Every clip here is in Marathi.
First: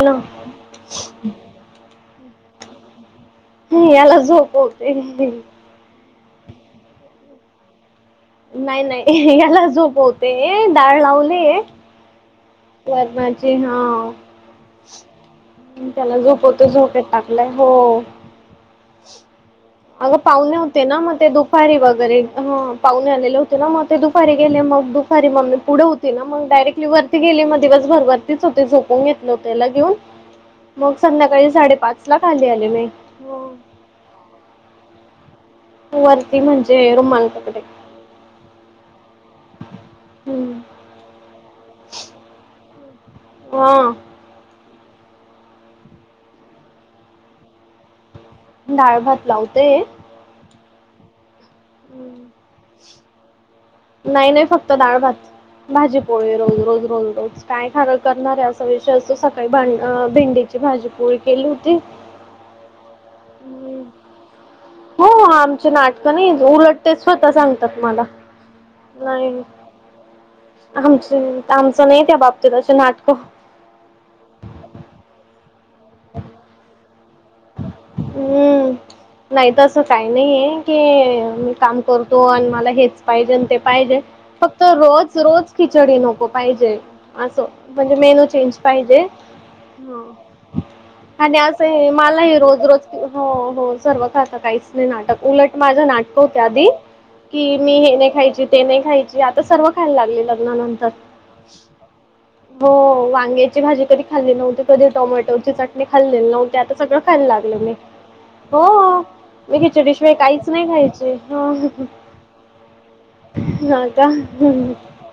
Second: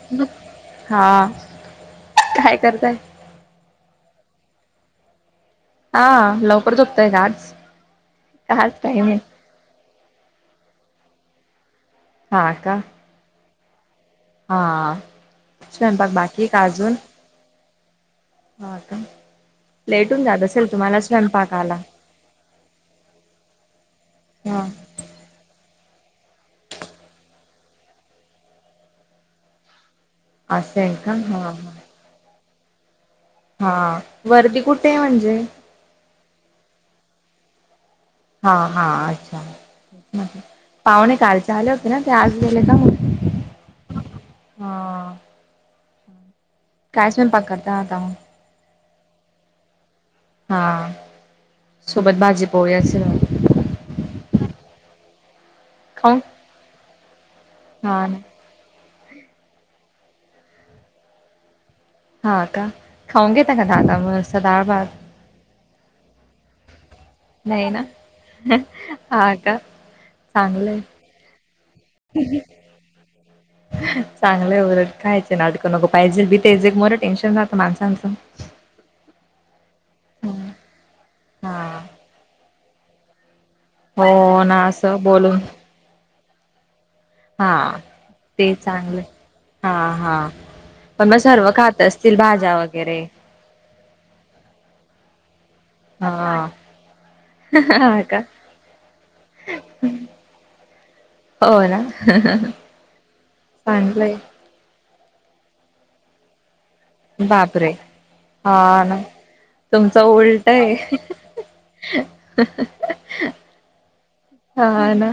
हॅलो हा, काय करताय? मी याला झोपवतेय. हा लवकरचुकतय गज नाही -नाही याला झोपवते, डाळ लावलेय हा का. त्यात माझी हा, हा स्वयंपाक त्याला बाकी का झोपवतो अजून झोपेत टाकत लहो हा का लेट अगं होऊन जात पावले असेल होते ना तुम्हाला मग ते स्वयंपाकाला दुपारी वगैरे ह पाहून आलेले होते ना मग ते दुपारी गेले हा मग दुपारी मगी पुढे होती ना मगडायरेक्ली वर गेली मग दिवस भरभरतीच होते झोपून घेतलं होतेला घेऊन असं मग आहे का हा संध्याकाळी साडेपाच खाली आली म हा वर्दी कुठे आहे म्हणजे वरती म्हणजे रुमल तकडे हा हा अच्छा हम्म पाहुणे काल आले होते ना ते आज गेले का हो हा हम काॅश म पकता आता डाळ भात लावतेय हा सोबत हम्म भाजी पोहच नाही नाही फक्त डाळ भात भाजी खाऊन पोळी रोज रोज रोज रोज काय खार हा ना करणार आहे असा विषय असो सकाळी भां भेंडीची भाजी पोळी केली होती हा का खाऊंगे त का दा का म सदारबाग हो आमचे नाटकं नाही उलटते स्वतः नाही सांगतात ना मला नाही हा का चांगलंय आमच आमचं नाही त्या बाबतीत अस नाटकं चांगलंय वग खायचं नाटकं नग पाहिजे बीतायचे मोर टेन्शन जातं माणसांचं हम्म नाही तर असं काही नाही आहे की मी हा काम करतो आणि मला हेच पाहिजे आणि ते पाहिजे हो ना फक्त असं रोज बोलून रोज खिचडी नको पाहिजे असो हा म्हणजे मेनू ते चेंज चांगलं पाहिजे हा ह हा पण मग आणि सर्व खात असं असतील मलाही भाज्या रोज रोज वगैरे हो हो सर्व खातं काहीच नाही नाटक उलट माझं हा नाटक होत आधी कि मी हे हा नाही का खायची ते नाही खायची आता सर्व खायला लागले लग्नानंतर हा हा ह हो वांग्याची भाजी तरी खाल्ली नव्हती कधी टोमॅटोची चटणी खाल्लेली नव्हती आता सगळं खायला लागलं बापरे मी हा हो ना मी तुमचं घ्याय ोटशिवाय काहीच उलट नाही आहे खायचे ह का हा ना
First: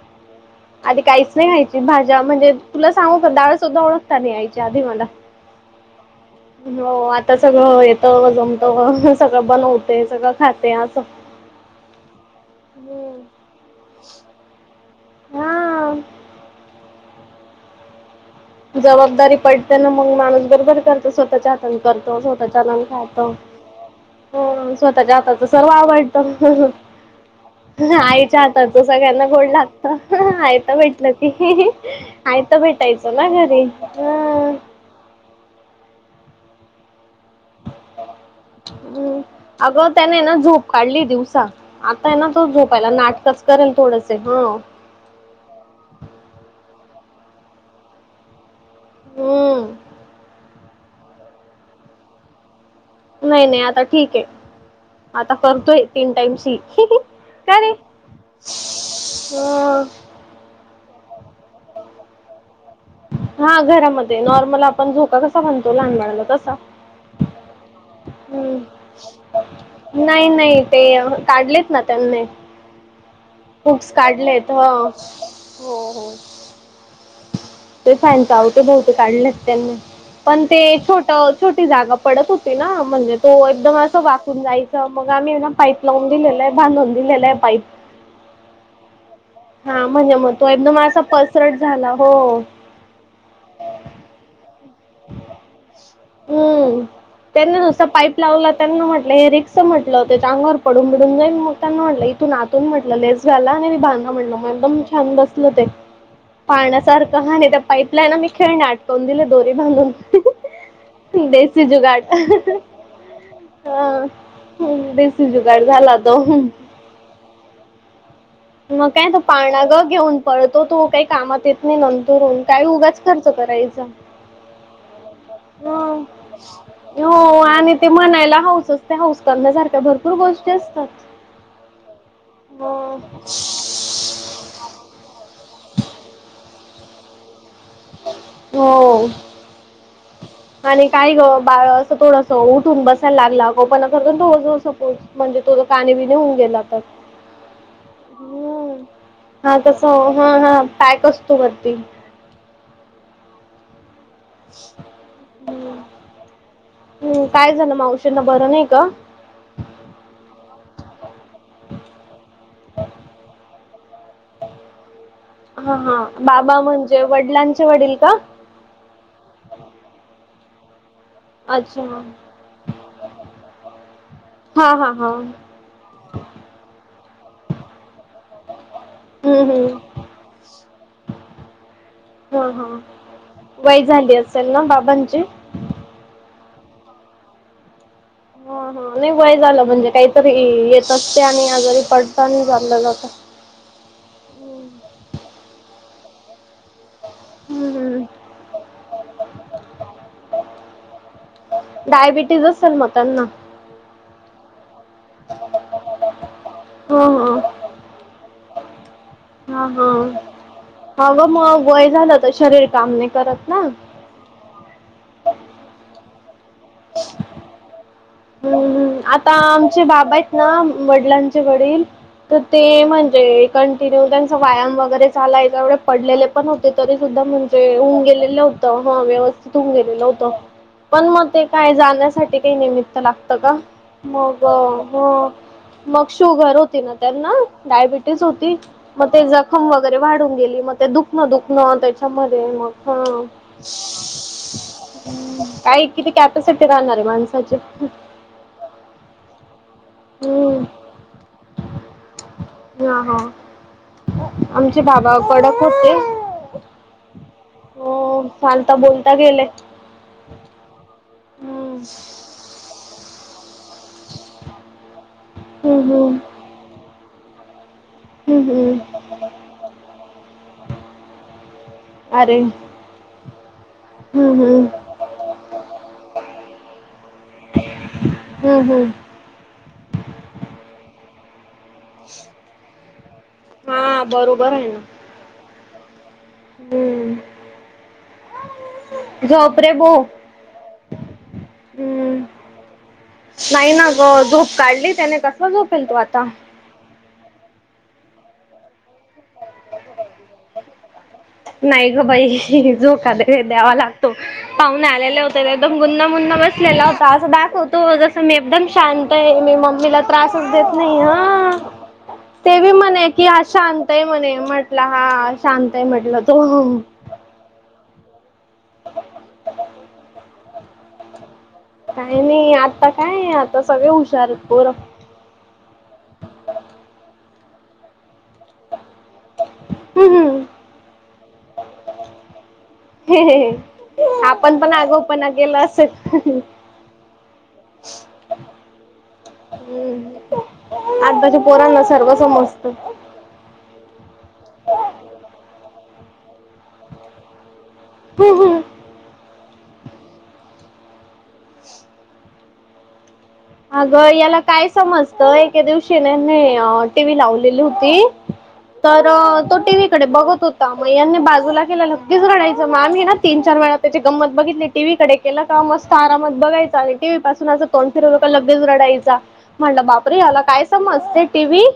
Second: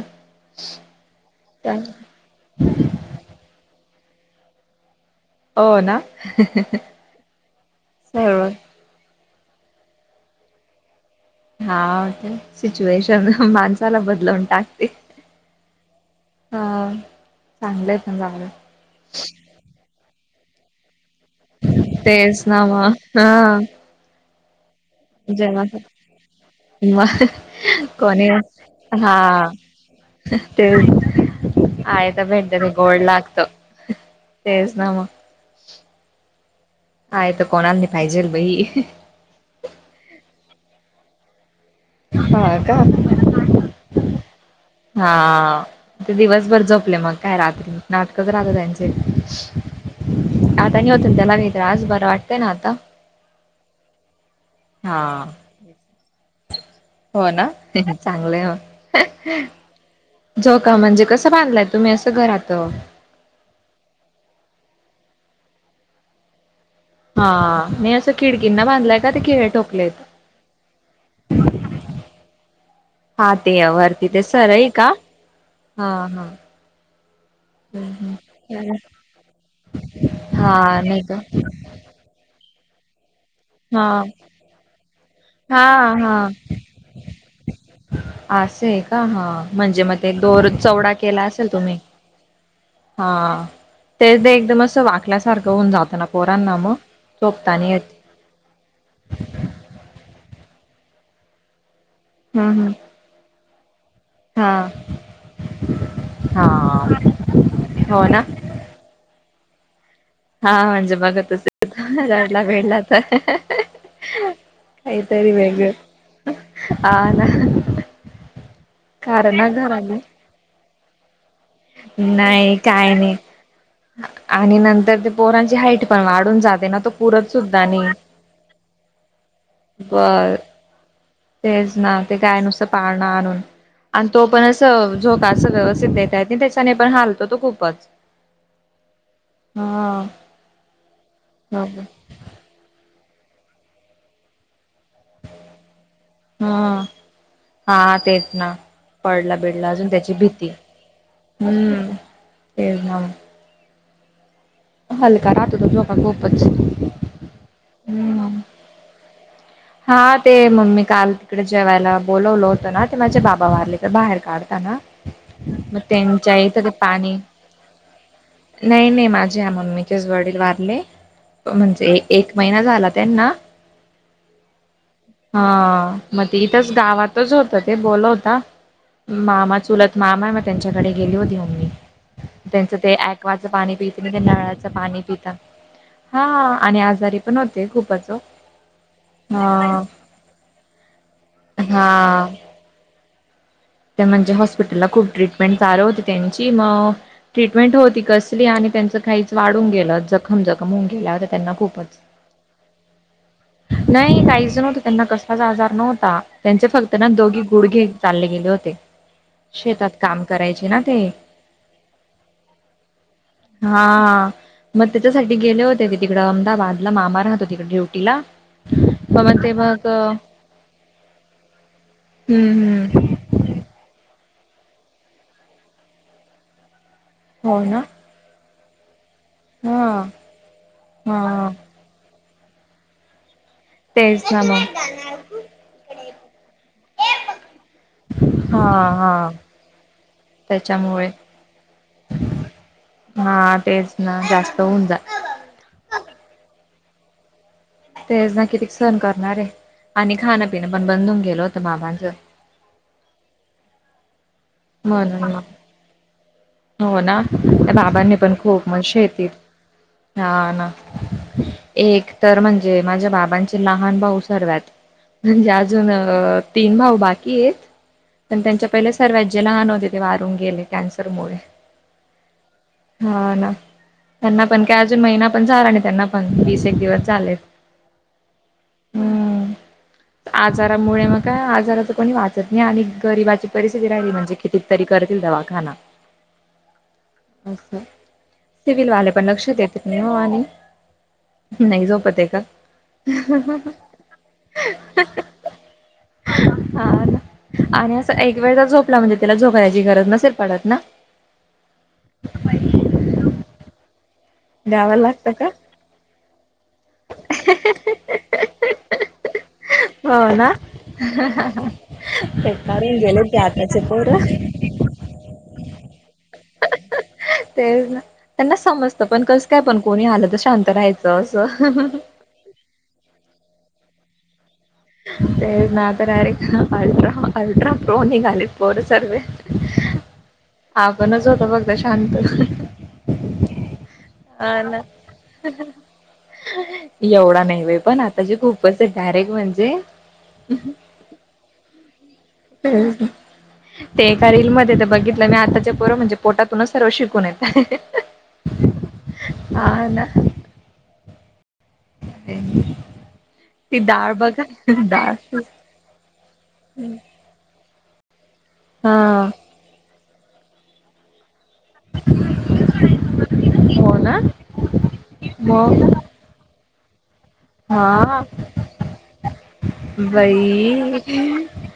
आधी काहीच नाही खायची भाजी म्हणजे तुला सांगू का डा्या सुद्धा ओळखता नाही यायच्या आधी मला हो ना हो आता सगळं येत सर्व जमत सगळं बनवते सगळं खाते असं हा सिच्युएशन हा माणसाला बदलवून टाक ह चांगलंय पण जागलं जबाबदारी पडते ना मग माणूस बरोबर करतचत छोट चादण करतो तेच छोटं ना चादण मग खातो हा हो स्वतःच्या हाताच जेव्हा सर्व आवडत मग कोणी आईच्या हाताच सगळ्यांना हा गडला आयता तेच भेटलं की आहे तर भेटत आयता ते भेटायचो ना घरी अ नाम हाय तर कोणा नाही पाहिजेल बई ह अगं त्याने ना झोप काढली दिवसा आता ना तो हा का झोपायला नाटकच करेल थोडसे हं हा ते दिवसभर झोपले मग काय रात्री नाटकच राहत त्यांचे हम् आता नाही होत त्याला मात आज बरं वाटतंय ना आता नाही नाही आता ठीक आहे हा आता करतोय तीन टाइम्स ही हो ना चांगलंय मग. ह झोका म्हणजे कसं बांधलाय तुम्ही असं घरात अ हा घरामध्ये नॉर्मल आपण झोका कसा बाणतो लहान बाळाला तसा. हा नाही असं हम्म. खिडकींना बांधलाय का ते खिळ ठोकलेत. नाही नाही ते काढलेत ना त्यांनी. हा ते हूक्स वरती ते काढलेत ह सरई का हो हा हो. हा ते फ्याणच हाय ते बहुतेक काढलेत त्यांनी पण ते हा नाही छोट का छोटी जागा पडत होते ना म्हणजे तो एकदम हा असं वाचून जाय चा मग आम्ही ना हा पाईप लावून दिलेलाय बांधून दिलेलाय पाईप. असे हाय का हा म्हणजे हा मग ते दोर तो एकदम चौडा असा केला असल पसरट तुम्ही. झाला हो हा तेच ते एकदम आस वाकल्या सारखं हून जातना पोरांना मग झोपता नाय येत लावलं त्यांना म्हटलं हे रिक्स हाय म्हटलं त्याच्या अंगावर पडून भिडून जाई मग त्यांना म्हटलं तून हम्म आतून हम्म म्हटलं लेस व्याला आणि बाणधु म्हणल मग हा एकदम छान बसलं ते हा पाण्यासारखं हा नाही त्या हो पाईपलाईन ना मी खेळणे अटक काऊंन दिलं दोरे बांधून. हा म्हणजे बघतच देसी जुगाड रडला वेडला तर हा. ह देशी काहीतरी जुगाड वेगळं झाला तो. हा ना मग काय तो कारण ना पाळणाग घराने घेऊन परत तो काही कामात येत नाही नंतरून नाही काय उगाच नाही खर्च करायच. आणि नंतर तो पोरांची हाईट पण ह वाढून जाते ना पुरत हो सुद्धा आणि ते नाही. म्हणायला हऊसच ते हौस करण्यासारख्या भरपूर बर गोष्टी असतात. तेच ना ते काय नुसतं हो पाळणा आणून आणि तो पण असं झोका अस व्यवस्थित देता येत नाही त्याच्याने पण हालतो तो खूपच. हो हा आणि काय ग बाळ बरोबर असं थोड स तो उठून बसायला लागला, आगावपणा करतो जस सपोज. म्हणजे तो जर काण बिन होऊन गेला तर, हा हा तेच ना हम्म पडला हा बिडला तस अजून त्याची हा भीती हा पॅक असतो वरती हम् तेच ना. ह [unintelligible] हलका राहतो तो झोका खूपच. हम्म. होय का. हा ते मम्मी काल तिकडे जेवायला बोलवल होतं ना ते माझ्या बा बा वारले तर बाहेर काढताना. हा मग हा त्यांच्या बाबा इथं ते म्हणजे पाणी वडिलांचे वडील का? नाही नाही माझ्या मम्मीचेच वडील वारले अच्छा म्हणजे एक महिना झाला त्यांना, हा हा हा हा मग ते इथंच गावातच होतं ते बोलवता हम्म मामा हम्म चुलत मामा हाय मग त्यांच्याकडे गेली होती ममी. हा त्यांचं हा ते ऐकवाचं पाणी वय पित झाली नाही असेल ना नळाचं पाणी बाबांची पीता. हा आणि आजारी पण होते खूपच ओ. ह हा नाही वय झालं हा म्हणजे काहीतरी येतच ते आणि आजारी पडता हा आणि चालले जाता. ते म्हणजे हॉस्पिटलला खूप ट्रीटमेंट चालू होती त्यांची मग ट्रीटमेंट हम्म होती हम्म कसली आणि त्यांचं काहीच वाढून गेलं जखम जखम होऊन गेल्या होत्या त्यांना खूपच डायबेटीज असेल मग त्यांना. नाही काहीच नव्हतं त्यांना कसलाच आजार नव्हता त्यांचे फक्त हां ना हां दोघी गुडघे चालले गेले होते. ते हां शेतात काम हां करायचे ना ते हां गं मग वय झालं तर शरीर काम नाही करत ना हा. मग त्याच्यासाठी गेले होते ते तिकडडे अहमदाबादला मामा राहतो तिकडे ड्युटीला. हम्मम्म मग आता मग ते आमचे मग बाबा हम्म [unintelligible] ना वडिलांचे वडील तर ते हम्म म्हणजे [unintelligible] कंटिन्यू त्यांचा व्यायाम वगैरे झालाय एवढे पडलेले [unintelligible] पण होते तरी सुद्धा हो ना म्हणजेऊन गेलेलं होतं ह व्यवस्थ [unintelligible] तिथून हा गेलेल होतं पण मग ते हा काय जाण्यासाठी काही निमित्त लागतं का [unintelligible] तेच ना मग ह [unintelligible] मग शुगर होती ना त्यांना डायबिटीस होती हा मग हा ते जखम वगैरे वाढून गेली मग ते दु त्याच्यामुळे दुखणं त्याच्यामध्ये मग हा तेच ना जास्त होऊन जा काय किती कॅपॅसिटी राहणार आहे माणसाची [unintelligible] तेच ना किती सण करणार आहे आणि हम्म खाण्यापिन पण बधून गेलो होतं माबांचं [unintelligible] हा हा आमचे भाबा म्हणून मग कडक होते [unintelligible] हो ना त्या बाबांनी हो पण खूप चालता मनसे बोलता येत गेले [unintelligible] हा ना हम्म एक तर म्हणजे माझ्या बाबांची [unintelligible] लहान भाऊ सर्वत म्हणजे अजून हम्म तीन भाऊ बाकी आहेत [unintelligible] पण हम्म त्यांच्या हम्म पहिले सर्व जे लहान होते ते वारून गेले कॅन्सर मु [unintelligible] अरे हा ना [unintelligible] हम्म त्यांना पण हम्म काय अजून महिना पण झाला नाही त्यांना पण वीस एक दिवस चालेत [unintelligible] हम्म हम्म [unintelligible] आजारामुळे मग का आजाराच कोणी वाचत नाही आणि गरिबाची परिस्थिती हा राहिली म्हणजे बरोबर कितीत आहे ना तरी तील दवा खा [unintelligible] हम्म अच सिवल वाे प नक्शा झोप रे देेतत बो नाही मवाली [unintelligible] नाही हम्म झोपत का [unintelligible] नाही ना ग झोप काढली त्याने कसला झोप येल तो आता [unintelligible] हा ना. आणि असं एक वेळचा झोपला म्हणजे त्याला झोकरायची गरज नसेर पडत ना [unintelligible] नाही ग बाई झो का द्यावा लागतो पाहुणे द्याव आलेले लागतं होते का? [unintelligible] गुन््हा मुन् बसलेला [unintelligible] असं दाखवतो जसं मी एकदम शांत आहे मी मम्मीला हो त्रासच ना. देत नाही ह ते बी कंटाळून म्हणे गेले कि ते हा आताचे शांत आहे पोरं. म्हणे म्हटलं हा शांत आहे म्हटलं तो ते ना [unintelligible] त्यांना समजतं पण कसं काय पण कोणी आलं तर शांत राहायचं असं [unintelligible] काय नाही आता काय आता सगळे हुशार बोर [unintelligible] ते ना तरर अल्ट्रा अल्ट्रा प्रो नि घालीित पर सर्वे [unintelligible] हम् हम [unintelligible] आपणच होत फघत शांत [unintelligible] ह ह [unintelligible] अ ना असेल एवढा नाही व पण आताची खूप [unintelligible] कस गॅरेक म्हणजे [unintelligible] आत्ताज पोरांना सर्वच [unintelligible] ते एका रीलमध्येध्ये तर बघितलं मी आताच्या पोर म्हणजे [unintelligible] पोटातूनच सर्व शिकून येत हम्म हम्म. हा ना [unintelligible] ह [unintelligible] तेन [unintelligible] अगं याला काय समजतं एके दिवशी ननी टीव्ही लावलेली होती [unintelligible] हा ताई तर तो टीव कडे बघत होता मया बाजूला [unintelligible] अगदीच रडायचा ना तीन चार वेळा हो त्याची ना गंमत बघितली टीव्ही कडे केलं का मस्त मग आरामात बघायचं टीव्ही पासून आस तोंड फिरवला हा का लगेच रडायचा म्हणलं बापरे याला काय बाई समजते टीव्ही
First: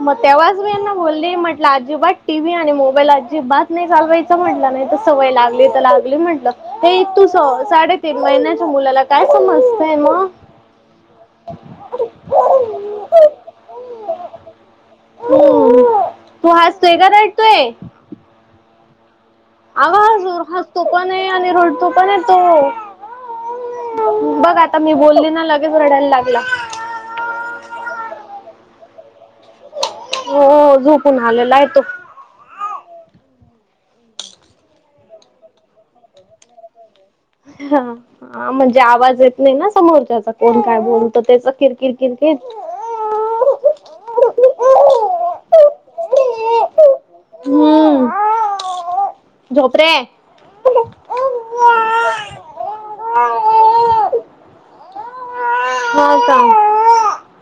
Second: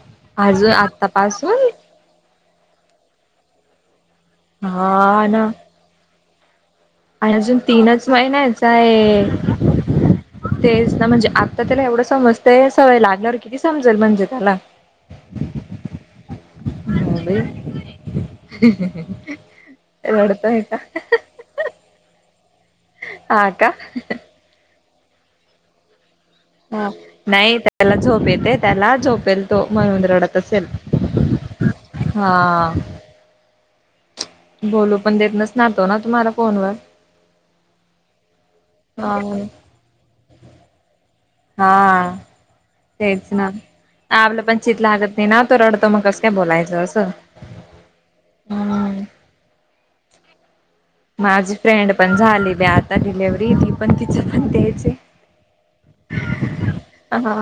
मग तेव्हाच मी अजून यांना बोलली म्हटलं आतापासून आ [unintelligible] अजिबात टीव्ही आणि मोबाईल अजिबात नाही चालवायचं म्हटलं नाही तर हा सवय ना लागली तर लागली म्हटलं [unintelligible] हे तू स आणि अजून तीनच साडेतीीन महिन्याच महिन्याच्या मुलाला आहे काय समजतय मग [unintelligible] तेच ना म्हणजे आत्ता त्याला एवढं समजतंय सवय लागल्यावर किती समजेल म्हणजे त्याला [unintelligible] हो तू हसतोय का रटतोय ह् ह आवाजोर हसतो पण आहे आणि रुडतो पण आहे तो हा का बघ आता मी बोलली ना लगेच रडायला लागते तो नाही त्याला झोप येतो त्याला झोपेल तो म्हणुन रडत असेल हो झोपून आलेला आहे तो हां बोलू पण देतनच नसनार ना तुम्हाला फोन वर ह हा म्हणजे हा आवाज येत नाही ना समोरच्याचा कोण काय बोल त्याच किरकिर हा किरकर तेच ना आपलं पण चितं लागत नाही ना तो रडतो मग कसं काय बोलायचं असं हो तु़़ झोप रे माझी फ्रेंड पण झालेली आता डिलेव्हरी ती पण तिच पण द्यायच म का [inaudible] हा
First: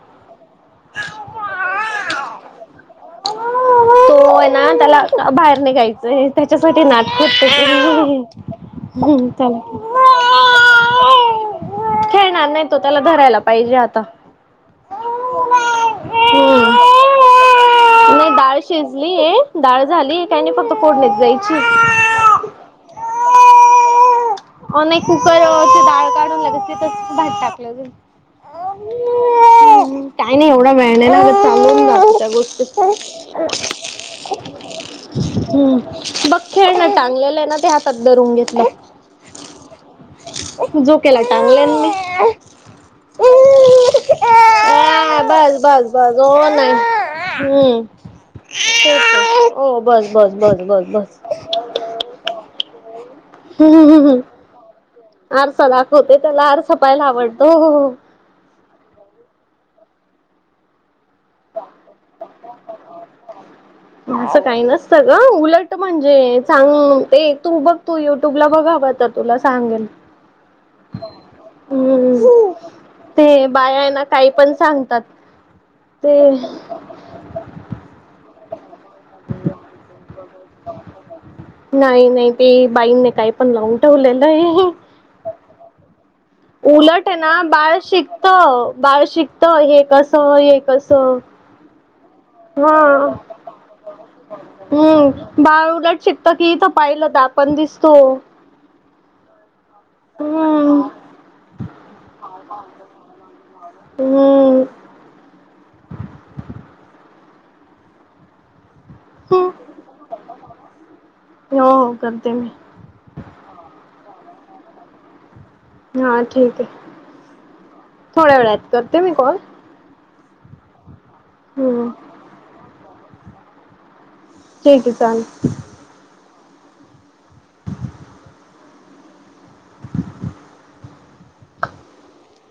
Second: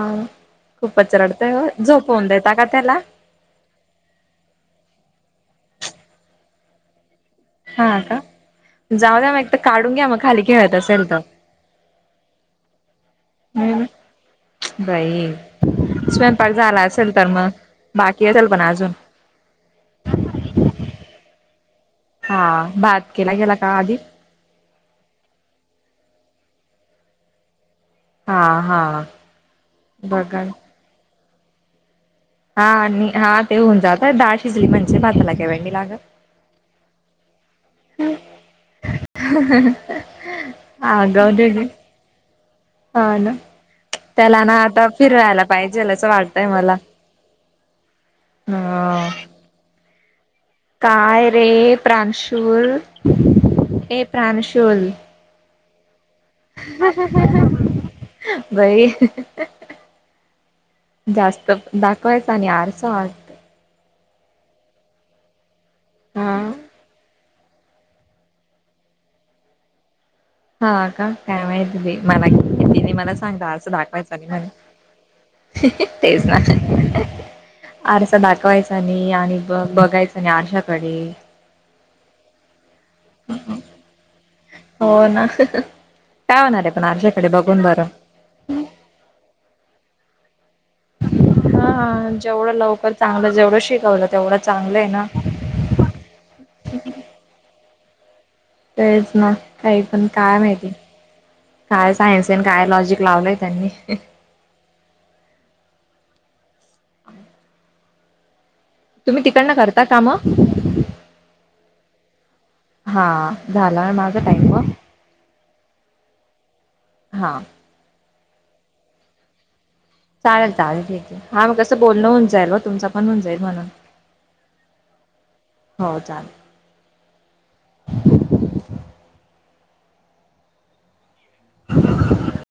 खूप च रडतोय झोपवून देऊन द्या का तो त्याला हो आहे ना त्याला बाहेर निघायचंय त्याच्यासाठी नाट हा का जाऊ म्हने द्या मग एक तर त्याला काढून घ्या मग खाली खेळत असेल खेळणार नाही तो त्याला धरायला पाहिजे तर आता बाई हम्म. स्वयंपाक झाला असेल तर मग बाकी असेल पण अजून हो डाळ झाली काही नाही फक्त फोडनी द्यायची आहे हा भात केला गेला का आधी अ नाही कुकरवर चीडाळ काढून लागत तस भात टाकलंे हा हा बघान वेगाने चालून गोष्ट आणि हा ते होऊन जात डाळ शिजली म्हणजे भाताला काही वेळ नाही हम्म लागत ब खेळ ना चांगलेलं आहे ना ते हातात धरून घेत नाही ह ह आता झोपलाय की हा ना त्याला ना आता फिरवायला पाहिजेल असं बस हो वाटतय नाही मला हम्म ते हो अ तेच बस बस बस बस बस काय रे प्रांशूल हे प्रांांशूल आरसा दाखवते त्याला आरसा पाहायला आवडत ह ह अ बई ह ह जास्त दाखवायच आणि आरसा अस काही नसत ग उलट म्हणजे हा चांग ते येतील बघ तू युट्यूब ला बघावं तर तुला सांगेल हा काय माहि हम्म मला मला ते सांगता असं बाया आहे ना दाखवायचं नाही काही पण सांगतात हू हु तेच ते ना आरसा दाखवायचा नाही आणि ब बघायचा नाही आरशाकडे नाही नाही ते बाईंने काही पण लावून ठेवलेलं आहे हो ना ह ह उलट आहे ना बाळ शिकत बाळ शिकत हे कस हे कस हा जेवढं लवकर चांगलं जेवढं शिकवलं तेवढं चांगलं आहे ना हम्म बाळ उलट शिकत की इथं पाहिलं तर पण दिसतो प्रच ना काही पण काय माहिती हम्म काय सायन्स आणि काय लॉजिक लावलंय त्यांनी हुम तुम्ही हम्म तिकडनं करता का मग हो हो करते मी [unintelligible] हा झाला माझा टँक व [unintelligible] हा ठीक आहे [unintelligible] हा [unintelligible] थोड्या वेळात करते मी कॉल [unintelligible] चालेल चालेल ठीक आहे हा मग कसं हम्म बोलणं होऊन जाईल म तुमचा पण होऊन जाईल म्हणून [unintelligible] ठीक आहे चाले [unintelligible] हो चालेल [unintelligible] [unintelligible] ह [unintelligible]